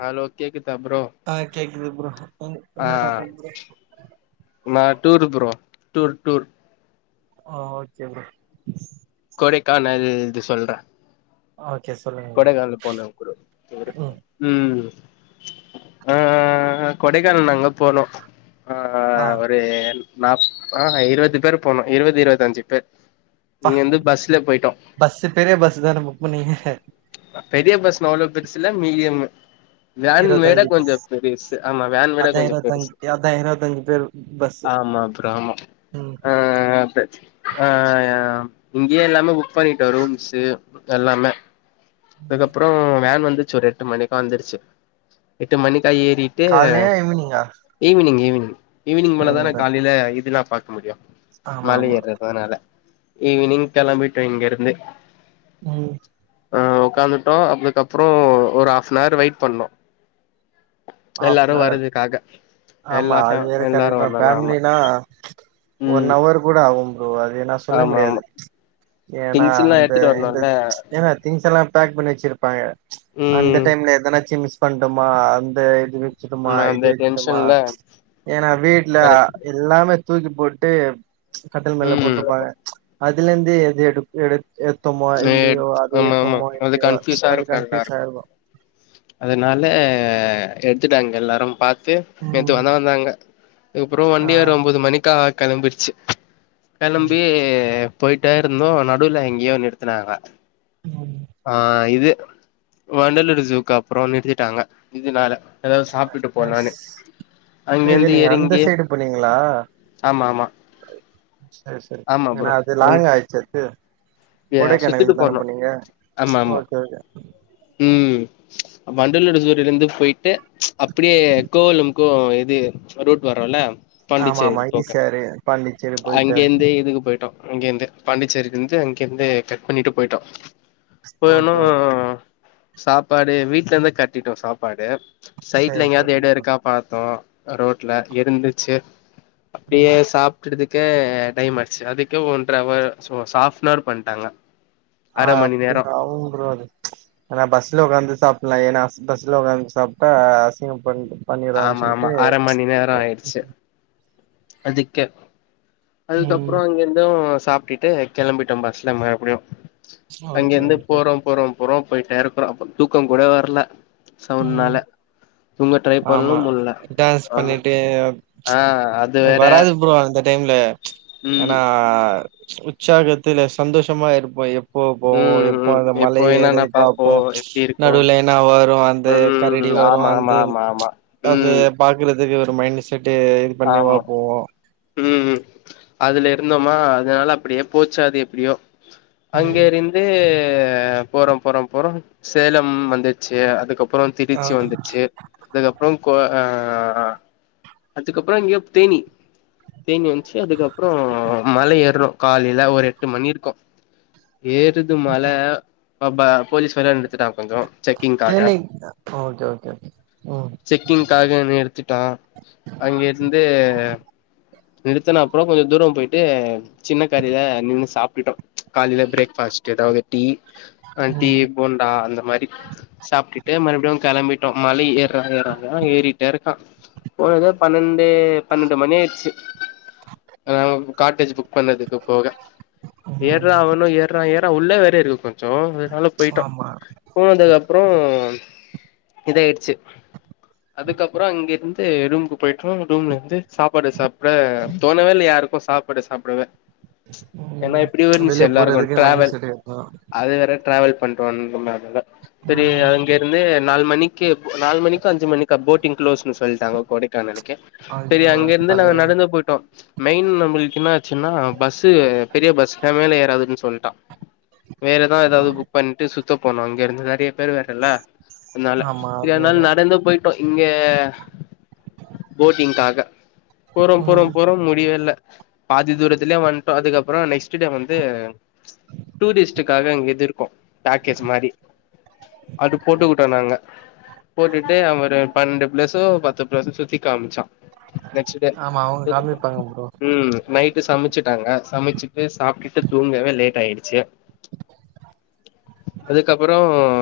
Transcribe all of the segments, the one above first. Hello கேக்குதா bro ஆ கேக்குது ப்ரோ ஆ என்ன topic bro tour bro tour tour ஆ ஓகே ப்ரோ கொடைக்கானல் ன்று சொல்றே ஓ கொடைக்கானல் போன ப்ரோ ப்ரோ ம் ம் ஆ கொடைக்கானல் நாங்க போனோ ஆ ஒரு நா ஆஹா இருவது பேரு போனோ இருவது இருவத்து அஞ்சு பேர் பா இங்கருந்து பஸ்ல போயிட்டோ பஸ்சு பெரிய பஸ் தானே புக் பண்ணிங்க பெரிய பஸ்ன்ன அவ்ளோ பெருசு இல்ல மீடியம் வேன் விட இருவத்தஞ்சு கொஞ்ச பஸ் பெருசு ஆமா வேன் விட அதா கொஞ்ச பெருசு இருவத்தஞ்சு அதா இருவத்தஞ்சு பேர் பஸ்ஸு ஆமா ப்ரோ ஆமா ம் ப்ரோ ஆ ஆ இங்கயே எல்லாமே புக் பண்ணிட்டோம் ரூம்ஸு எல்லாமே அதுக்கப்றோ வேன் வந் துச்சு ஒரு எட்டு மணிக்கா வந்துருச்சு எட்டு மணிக் கா ஏறிட்டு கால்லயா ஈவினிங்கா ஈவினிங் ஈவினிங் ம் ஈவினிங் மேலதான காலில இதுலா பாக்க முடியோ ஆமா மல ஆமா ஏறததுனால ஈவினிங் கெலம்பிட்ட இங்கேர்ந்து ம் ஆ உக்காந்துட்டோ அப்துக்கப்றோ ஒரு ஹாஃப்னார் வெயிட் பண்ணோ எல்லாரு ஆஃப்னர் வர்றதுக்காக எல்லா ஆமா ஃபே அது வேற எல்லாரு கரெக்ட்தா வரணுல ஆமா ஃபேமிலனா ஒன் ம் அவர் கூட ஆவும் ப்ரோ அத ஏனா சொல்ல ஆமா முடியாது ஆமா ஏனா திங்ஸ் எல்லா அந்த எடுத்துட்டு இந்த வரணுல ஏன்னா திங்க்ஸ் எல்லா பேக் பண்ணி வச்சிருப்பாங்க அந்த ம் டைம்ல ஏதனாச்சு மிஸ் பண்டமா த இது வெச்சுட்டுமா ம் அந்த இது வெக்குட்டுமா டென்ஷன்ல ஏனா வீட்ல அ கரெக்ட் எல்லாமே தூக்கிப் போட்டு கட்டில் மேல ம் போட்டுப்பாங்க அதலருந்து எது எடு எடுக் மே ஆமா ஆமா அது இல்லையோ கன்ஃப்யூஸா அது இருக்கு கன்ஃபியூஸ் எல்லாருக்கு ஆயிருக்கு அதுனால எடுத்துட்டு அங்க எல்லாரு பாத் து நேத்து ம் வந்தவங் வந்தாங்க அப்புறோ ஆ வண்டிஏற ஒம்பது மணிக்கா கெளம்பிடுச்சு ம் கெளம்பி போயிட்டே இருந்தம் நடுவில் எங்கேயும் நிறுத் த்துனாங்களா ம் ஆ இது வண்டலூரு ஜூக்கு அப்றோ நிறுத்திட்டாங்க இதுனால ஆ, சேரி சேரி அங்கேருந்து நீங்க அந்த எறங்கி சைடு போனீங்களா ஆமா ஆமா சேரி சேரி ஆமா ஏன்னா ப்ரோ அது ம் லாங்க்காயிச்சு அது யா கொடைக்கானலுக்கு சுத்திட்டு தானே போனோ போனீங்க ஆமா ஓகே ஓகே வண்டலூரு ஜூல இருந்து போயிட்டு அப்படியே கோவலம்க்கு இது ரூட் வரோல்ல ஆமா ஆமா ஈ சி ஆர்ரு பாண்டிச்சேரி போயிட்டு அங்கேந்து இதுக்கு போயிட்டோ அங்கேந்து பாண்டிச்சேரி இருந்து அங்க கேந்து கட் பண்ணிட்டு போயிட்டோம் ஓகே போய்னும் ஓகே சாப்பாடு வீட்ல இருந்து கட்டிட்டோம் சாப்பாடு து சைட்ல சரி எங்கயாவது சரிங்க எடம் ப்ரோ இருக்கா பாத்தோம் ரோட்ல இருந்துச்சு ம் அப்டியே சாப்பிட்டுதுக்கு கே டைமாச்சு அதுக்கே ஒன்ற அவர் பண்ணிட்டாங்க ஆ அப்டி அவு அது ஏனா பஸ்ல உட்காந்து சாப் ஃபுல்லா ஏனா பஸ்ல உட்காந்து சாப்ட்டா அசிங்கம் பண்ட்டு பண்ணிறாங்க ஆமா ஆமா சொல்லிட்டு அர மணி நேரோ ஆயிடுச்சு அதுக்கே அதுக்கப்பறோ ம் அங்கிருந்த சாப்பிட்டுட்டு கெளம்பிட்டோம் பஸ்ல மறுபடியு ஓகே அங்கிருந்து ஓகே ப்ரோ போறோம் போறோம் போறோம் போயிட்டே இருக்குறோம் அப்ப தூக்கம் கூட வரல ம் சவுண்ட்னால தூங்க ட்ரை ஆமா பண்ணம் முடியல டான்ஸ் ஆமா ஆ அது வேற வராது ப்ரோ இந்த டைம்ல ஏன்னா ம் உற்சாகத்துல சந்தோஷமா இருப்போ போ போம் ம் எப்போ ம் அந்த மலை எப்போ என்னன்ன ஏறது பாப்போ பாப்போம் எப்டி இருக்கு நடுவுல்ல என்னா வரும் அந்த கரடி ம் வரும் ஆமா ஆமா அந்து ஆமா ஆமா அது ம் பாக்குறது க்கு ஒரு மைண்ட் செட் ட்டு இது பண்ணிவா ஆமா போவோம் ம் அதுல இருந்தோமா அதனால அப்படியே போச்சாது எப்படியோ அங்கே ம் இருந்து போறோம் போறோம் போறோம் சேலம் வந்துச்சு அதுக்கப் பறோ ஆ திருச்சி வந்துச்சு அதுக்கப்பறம் கோ ஆ அதுக்கப்பறோ எங்கயே தேனி தேனி வந்த்ச்சு அதுக்கப்பறோ மலை ஏறுறோம் காலைல ஒரு எட்டு மணி இருக்கும் ஏறுது மலை ப ப போலீஸ் வேற நிறுத்திட்டா சொஞ்சோ செக்கிங்க்காக தேனி ஓகே ஓகே ஓகே ம் செக்கிங்க்காக நிறுத்திட்டா வந்து நிறுத்தன அப்பறோ கொஞ்சொ தூரம் போய்ட்டு சின்ன கடயில்ல நின்னு சாப்ட்டுட்டோ காலெல ப்ரேக்ஃபாஸ்ட்டு இதாவது டீ, டீ ம் போண்டா அந்த மாரி சாப்ட்டுட்டு மறுபடியு கெளம்பிட்டு ட்டோ மல ஏறாங்க ஏறாங்க ஏறிட்டேருக்கா போறத பன்னெண்டே பன்னெண்டு மணி ஆய்டுச்சும் காட்டேஜ் புக் பண்ணதுக்கு போக ம் ஏற்றா அவனும்ஏற்றா ஏற்றா உள்ளே வேற இருக்கு சோ அதனால போய்ட்டோ ஆமா போனதுக்கப்பறோ இதாய்டுச்சு அதுக்கப்பறோ அங்கெருந்து ரூம்க்கு போய்ட்டோ ரூம்ல இருந்து சாப்பாடு சாப்ட தோணவேயில்ல யாருக்கு சாப்பாடு சாப்டவே ஏன்னா ம் எப்பிடி இருந்துச்சு வெளிய எல்லாருக்கு போறதுக்கு மைண்ட் ட்ராவல் செட் இருக்கணு அது வேற ட்ராவல் பண்றோன்ற மாரியால செரி அங்க இருந்து நாலு மணிக்கு நாலு மணிக்கோ அஞ்சு மணிக்கோ போட்டிங் க்ளோஸ்ன்னு சொல்லிட்டாங்க கொடைக் கானல்லு கே செரி ஐயோ அங்க அது இருந்து நாங்க தலைவலி நடந்து போய்ட்டோ மெயின் நம்மளுக்கு என்ன ஆச்சுன்னா பஸ்ஸு பெரிய பஸ் ஏ மேல ஏறாதுன்னு சொல்ட்டா வேற தா ஆ ஏதாவது புக் பண்ட்டு சு த்து போனோ அங்கேருந்து நெறைய பெரு வேன்ல்ல அதனால ஆமா செரி அது அதனால வேற நடந்து போய்ட்டோ இங்க போட்டிங்காக போறோ போறோ ம் போறோ முடிவே இல்ல பாதி தூரத்துல்லயே வந்து டோ அதுக்கப்பொறோ நெக்ஸ்ட் டே வந்து டூரிஸ்ட்டுக்காக இங்க இது இருக்கு பேக்கேஜ் மாரி அது போட்டுக்குட்டோ நாங்க போட்டுட்டு அங்க ஒரு பன்னெண்டு ப்ளேஸ்சோ பத்து ப்ளேஸ்சோ சுத்தி காம்ச்சா நெக்ஸ்ட் டே ஆமா அவங்க காமிப்பாங்க ப்ரோ ம் நைட்டு சமச்சுட்டாங்க சமச்சுட்டு சாப்ட்டுட்டு தூங்கவே லேட் ஆயிடுச்சு அதுக்கப்பொறோ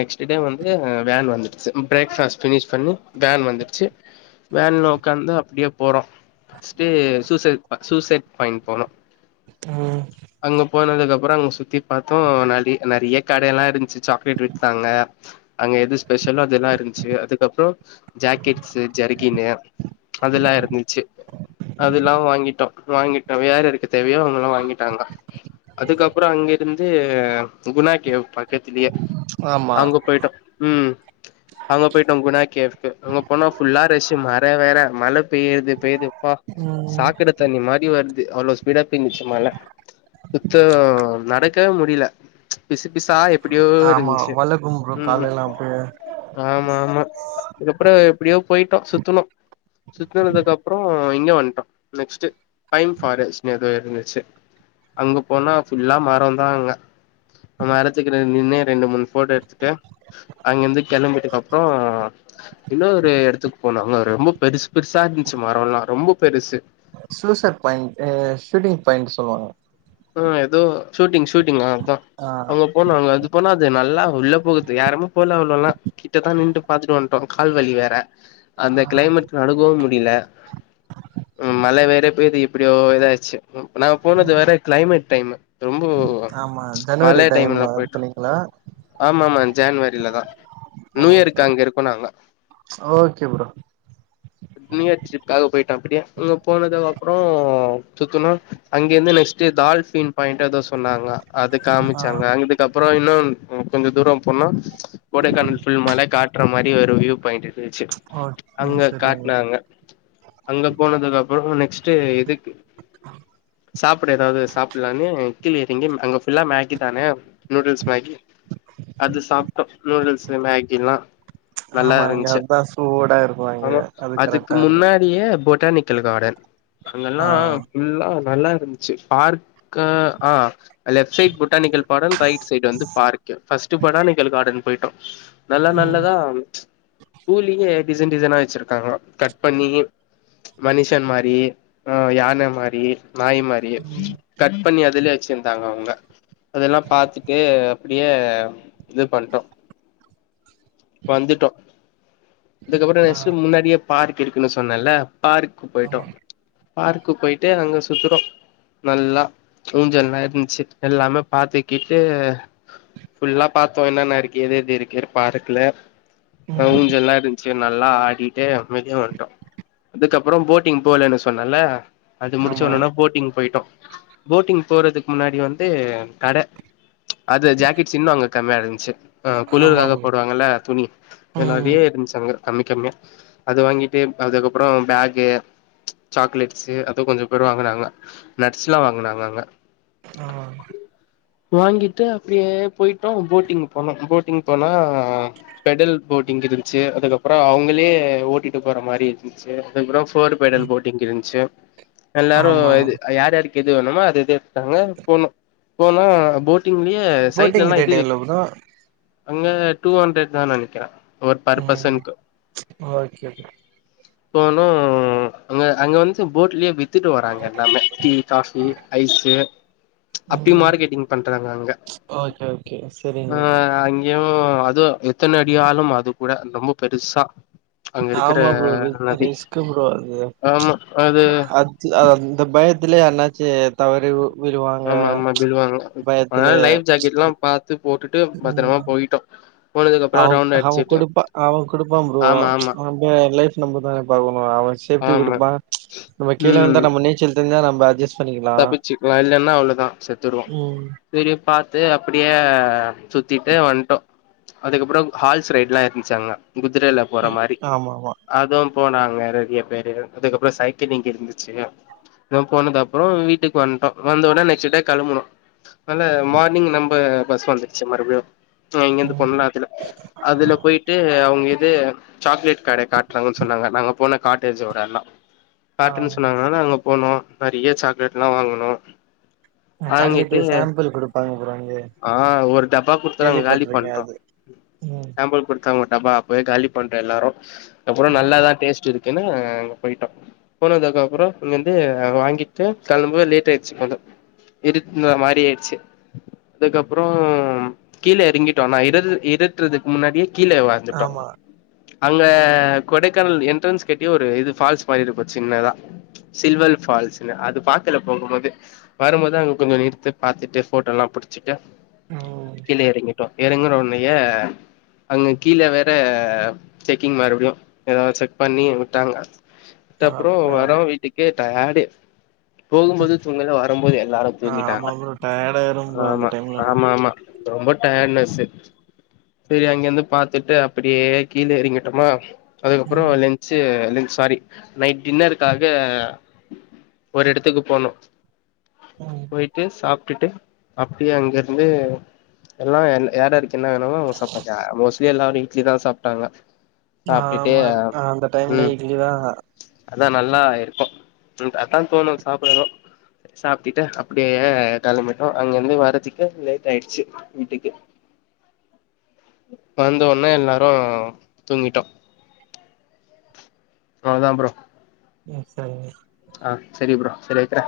நெக்ஸ்ட் டே வந்து வேன் வந்துச்சு பிரேக்ஃபாஸ்ட் ஃப்னிஷ் பண்ணி வேன் வந்துடுச்சு வேன்ல ஒக்காந்து அப்டியே போறோ நெக்ஸ்டு சூசைட் சூசைட் பாய்ண்ட் போனோ ம் அங்க போனதுக்கப்றோ அங்க சுத்தி பாத்தோ நெ நெறையா கடயெல்லா இருந்துச்சு சாக்லேட் வித்தாங்க அங்க எது ஸ்பெஷல்லோ அதெல்லா இருந்துச்சு அதுக்கப்பொறோ ஜாக்கெட் ஜருகின்னு அதெல்லா இருந்திச்சி அதெல்லா வாங்கிட்டோ வாங்கிட்டோ யார்யாருக்கு தேவயோ அவகல்லா வாங்கிட்டாங்க அதுக்கப்பறோ அங்கேருந் வந்து குணா கேவ் பக்கத்துலியே ஆமா அங்க போய்ட்டோ ம் அங்க போய்ட்டோ குணா கேவ்க்கு அங்க ஃபுல்லா ரஷ்ஷு மற வேற மழ பெய்றது பெய்து அப்பா ம் சாக்கட தண்ணி மாரி வருது து அவ்ளோ ஸ்பீடா பெஞ்சுது மழ சுத்தோ நடக்கவே முடில பிசு பிசா எப்ப எப்பிடியோ ஆமா இருந்துச்சு வளக்கும் ப்ரோ ம் காலெல்லா அப்டியே ஆமா ஆமா அதுக்கப்புறோ எப்டியோ போயிட்டோ சுத்துனோ சுத்துனதுக்கு அப்பறோ இங்க வந்துட்டோ நெக்ஸ்ட்டு பைம் ஃபாரஸ்ட்னு எதோ இருந்துச்சு அங்க போனா ஃபுல்லா மரோந்தா அங்க மரத்துக்கு நின்னு ரெண்டு மூணு ஃபோட்டோ எடுத்துட்டு அங்கயிந்து கெளம்புட்டுக்கு அப்பறோ இன்னோரு னொரு எடத்துக்கு போனோ அங்க ஒரு ரொம்ப பெருசு பெருசா இருந்துச்சு மரோல்லா ரொம்ப பெருசு சூசைட் பாயிண்ட்டு ஷூட்டிங் பாயிண்ட் சொல்லுவாங்க அ ஏதோ ஷூட்டிங் ஹூட்டிங் அ தா ஆ அங்க போனாங்க அது போனா அது நல் ல்லா உள்ள போகுது யாருமே போல அவ்ளோலா கிட்டத்தா நின்னுட்டு பாத்துட்டு வந்துட்டோம் கால்வலி வேற அந்த ஆ கிளைமேட் நடுங்கவு முடி டி இல்ல உம் மழ வேற பெய்து எப்டியோ இதாய்ர்ச்சு உம் நாங்க போனது ம் வேற க்ளாய்மிட் டைம்மு ரொம்போவ ஆமா ச்ச ஜனவரி மழே டைம் டைம்முல போய்ட்டோ போனீங்களா ஆமா ஆமா ஜென்வரிலதா நியூயேர்க்கு ஓகே அங்க இருப்போ நாங்க ஓகே ப்ரோ மீனாட்சி பாக்க போயிடோ அப்டியே அங்க போனதக அப்றோ சுத்துனோ அங்கேந்து நெக்ஸ் டு டால்ஃபின் பாயிண்ட் எதோ சொன்னாங்ளா அது ஆ காமிச்சாங்க அங்கிட்டு க புறோ இன்னோனு உ கொஞ்சோ தூரோ போன்னா கோடைக்கானல் ஃபுல் மலை காட்ற மாரி ஒரு வியூ பாயிண்ட் இருந்துருச்சு ஓகே அங்க ம் சரிங்க காட்னாங்க அங்க போனதுக்கு அப்பறோ நெக்ஸ்ட்டு இதுக்கு சாப் பூட் எதாது சாப்புல்லானு கீழே [unintelligible] அங்க ஃபுல்லா மேகி தானேவ் நூடுல்ஸ் மேகி அது சாப்ட்டோ நூடுல்ஸ்சு மேகிலா ஆமா இங்க அதா சூடா இருக்கோ அங்க அது கரெட்டா இருக்கோ டானிக்கலு கார்டன் அங்கெல்லா ஃபுல்லா நல்லா இருந் ச்சு பார் க ஆ left side botanical garden right side வந்து பாருக்யூ ஃபர்ஸ்ட் பொட்டானிக்கலு கார்டன் போயிட்டோ நல்ல ம் நல்லதா பூல்லியே டிசைன் டிசைனா வச்சிருக்காங்கோ கட் பண்ணி மனிஷன் மாரி ஆ யான மாரி நாய் மா பியே ம் கட் பண்ணி அதிலே வச்சிந்தாங்க அவுங்க அதெல்லா பாத்துட்டே அப்டியே இது பண்ட்டோ வந்துட்டோ இதுக்கப்பறோ ஆ நெக்ஸ்ட் முன்னாடியே பார்க் இருக்குன்னு சொன்னலே பார்க் போயிட்டோ ஆமா பார்க்கு போயிட்டு அங்க சுத்துறோ நல்லா ஊஞ்சல்லா இருந்திச்சு எல்லாமே பாத்திக்கிட்டு ஃபுல்லா பாத்தோ என்னன்னா இருக்கே எது எது இருக்கேனு பார்க்ல ஆ ம் ஊஞ்சல்லா இருந்துச்சு நல்லா ஆடிட்டு அமைதியா வந்ட்டோ அதுக்கப்பறோ போட்டிங் போலன்னு சொன்னலே அது ஆமா முடிச்சோனனா போட்டிங் போயிட்டோ போட்டிங் போறதுக்கு முன்னாடி வந்து கட அதுல ஜாக்கெட்ஸ் இன்னு அங்க கம்மியா இருந்துச்சு ஆ ஆமா குளுர்க்காக ப்ரோ போடுவாங்கல்லே துணி இங்க ம் நெறையா இருந்துச்சு அங்க கம்மி கம்மியா அது வாங்கிட்ம் அது அதுக்கப்பறோ பேக்கே ச்ச சாக்லேட்ஸ்சு அதும் கொஞ்ச பேரு வாங்குனாங்க நட்ஸ்லா வாங்குனாங்க அங்க ஆ வாங்கிட்டு அப்டியே போயிட்டோ போட்டிங் போனோ போட்டிங் போனா பெடல் போட்டிங்கிது இருந்துச்சு அதுக்கப்பறோ அவுங்களே ஓட்டிட்டு போற மாரி இருந்துச்சு அப்பறோ ஃபோர் பெடல் ம் போட்டிங் இருந்துச்சு எல்லாரோ ஆமா இது யாதுக் எது வேணுமோ அது இது எடுத்துடாங்க போனோ போனா போட் டிங்லியே போட்டிங் சைட்லெல்லா எது ரேட் எவ்ளோ வெக்கு ப்ரோ அங்க டூ ஹண்ட்ரட்தா நெனைக்கிறே ஒர் ம் பர்பஸன்க்கு ஓகே ப்ரோ போனோ உம் அங்க அங்க வந்து போட்லியே வித்துட்டு வராங்க எல்லாமே டீ காஃபி ஐஸ்சு ச்ச அப்டியு ம் மார்க்கெட்டிங் பண்றாங்க அங்க ஓகே ஓகே சரிங்க ஆ ப்ரோ அங்கியு உ அதுவு எத்தன அடி ஆளம் அது கூட ரொம்ப பெருசா அங்க இருக்கிற ஆமா ப்ரோ ரித்து நதி ரிஸ்க்கு ப்ரோ அது ச்ச ஆமா அது அது அந்த பய திலே அண்ணாச்சி தவறி உ ஆமா ஆமா விழுவாங்க அதனால லைஃப் ஜாக்கெட் எல்லாம் பாத்து போட்டுட்டு பத்திரமா போயிட்டோ போனதுக்கு அப்புறோ அவ ரவுண்ட் அவன் அடிச்சுட்டு கொடுப்பா அவன் கொடுப்பா ப்ரோ ஆமா ஆமா நம்ம லைஃப் நம்மதான பாக்கணும் அவன் சேப்டி ஆமா கொடுப்பா நம்ம கீழே இருந்தா நம்ம நீச்சல் தெரிஞ்சா நம் ம அட்ஜஸ் தப்பிச்சுகலாம் இல்லனா அவ்வளதா செத்துடுவோ ம். சேரி பாத்து அப்படியே சுத்திட்டு வந்துட்டோ அதுக்கப்பற ஹால்ஸ் ரைட்லாம் இருந்துச்சு அங்க குதிரையில போற ம். மாரி ஆமாமா. அதும் போனாங்க நெறைய பேரு அதுக்கப்பற சைக்கிளிங் இருந்துச்சு இவ போனது அப்புறம் வீட்டுக்கு வந்ட்டோ வந்த உடனே நெக்ஸ்ட் டே கிளம்பணு நல்ல மார்னிங் நம்ம பஸ் வந்துருச்சு மறுபடியு இங்க இருந்து ம். போனோம்லா அதுல போய்ட்டு அவங்க து சாக்லேட் கடை காட்றாங்க சொன்னாங்க நாங்க போன காட்டேஜ் ஒரு அண்ணா ஆ. காட்டுன்னு சொன்னாங்கா நாங்க போனோ நிறய சாக்லேட் எல்லா வாங்குனோ சாக்லேட் வாங்கிட்டு சாம்பிள் குடுப்பாங்க ப்ரோ அங்க. ஆ ஒரு டப்பா குடுத்தாங்க நாங்க காலி கேள்விப்பட்டுருக்கேன் பண்றோம் அது. ம். சாம்பல் குடுத் தாங்க ஒரு டப்பா அப்பயே காலி பண்டோ எல்லாரு ஆ. அப்பறம் நல்லாதா டேஸ்ட் இருக்கு னு அங்க போயிட்டோ போனதுக்க அப்றம் இங்கந்து வாங்கி ட்டு கெளம்ப லேட் ஆயிடுச்சு கொஞ்ச இருட்டுன மாரி ஆயிடுச்சு அதுக்கப்பறம் கீழே இறங்கிட்டோம் நா இற இறட்றதுக்கு முன்னாடியே கீழவந்துட்டோ ஆமா. அங்க கொடைக்கானல் என்ட்ரன்ஸ் கிட்டயே ஒரு இது ஃபால்ஸ் மாதிரி இருக்கும் சின்னதா சில்வர் ஃபால்ஸ் அது பாக்கல போகும்போது வரும்போது அங்க கொஞ்ச நிறுத்து பாத்துட்டு ஃபோட்டோ எல்லாம் புடிச்சுட்டு ம். கீழ எறிங்கிட்டோ ஏறங்கற உன்னய அங்கு கீழ வேற செக்கிங் மறுபடியு ஏதோ செக் பண்ணி விட்டாங்க அத்தப்பறம் அப்ப வரம் வீட்டுக்கு டயர்ட்டு போகும்போது துங்கல வரும்போது எல்லாரு ஆ தூங்கிட்டாங்க ஆமா ப்ரோ டயர்ட் ஆயிரும் ப்ரோ அந்த ஆமா டைம்லலாம். ஆமா ஆமா ரொம்ப டயர்ட்னஸ் சரி அங்கிருந்து பாத்துட்டு அப்படியே கீழே எறிங்கிட்டோமா அதுக்கப்பறம் ம். லென்சு லெ சாரி நைட் டின்னருக்காக ஒரு இடத்துக்கு போனு ம். போயிட்டு சாப் டுட்டு அப்படியே அங்க இருந்து எல்லா என் யார்யாருக்கு என்ன வேணுமோ அவங்க சாப்டாச்சா ஆ மோஸ்ட்லி எல்லாரு இட்லி தா சாப்ட்டாங்க ஆ சாப்ட்டுட்டு ஆமா அந்த டைம்ல ம் இங்கேதா அதா நல்லா இருக்கு உம் தஅ தான் தோணு சாப்பிடனு சாப்டுட்டு அப்படியே கிளம்பிட்டோ அங்கிருந்து வரதுக்கு லேட் ஆயிடுச்சு வீட்டுக்கு வந்தோனே எல்லாரு தூங்கிட்டோ அதா ப்ரோ சேர் சேரி ஆ செரி ப்ரோ செரி வைக்குறே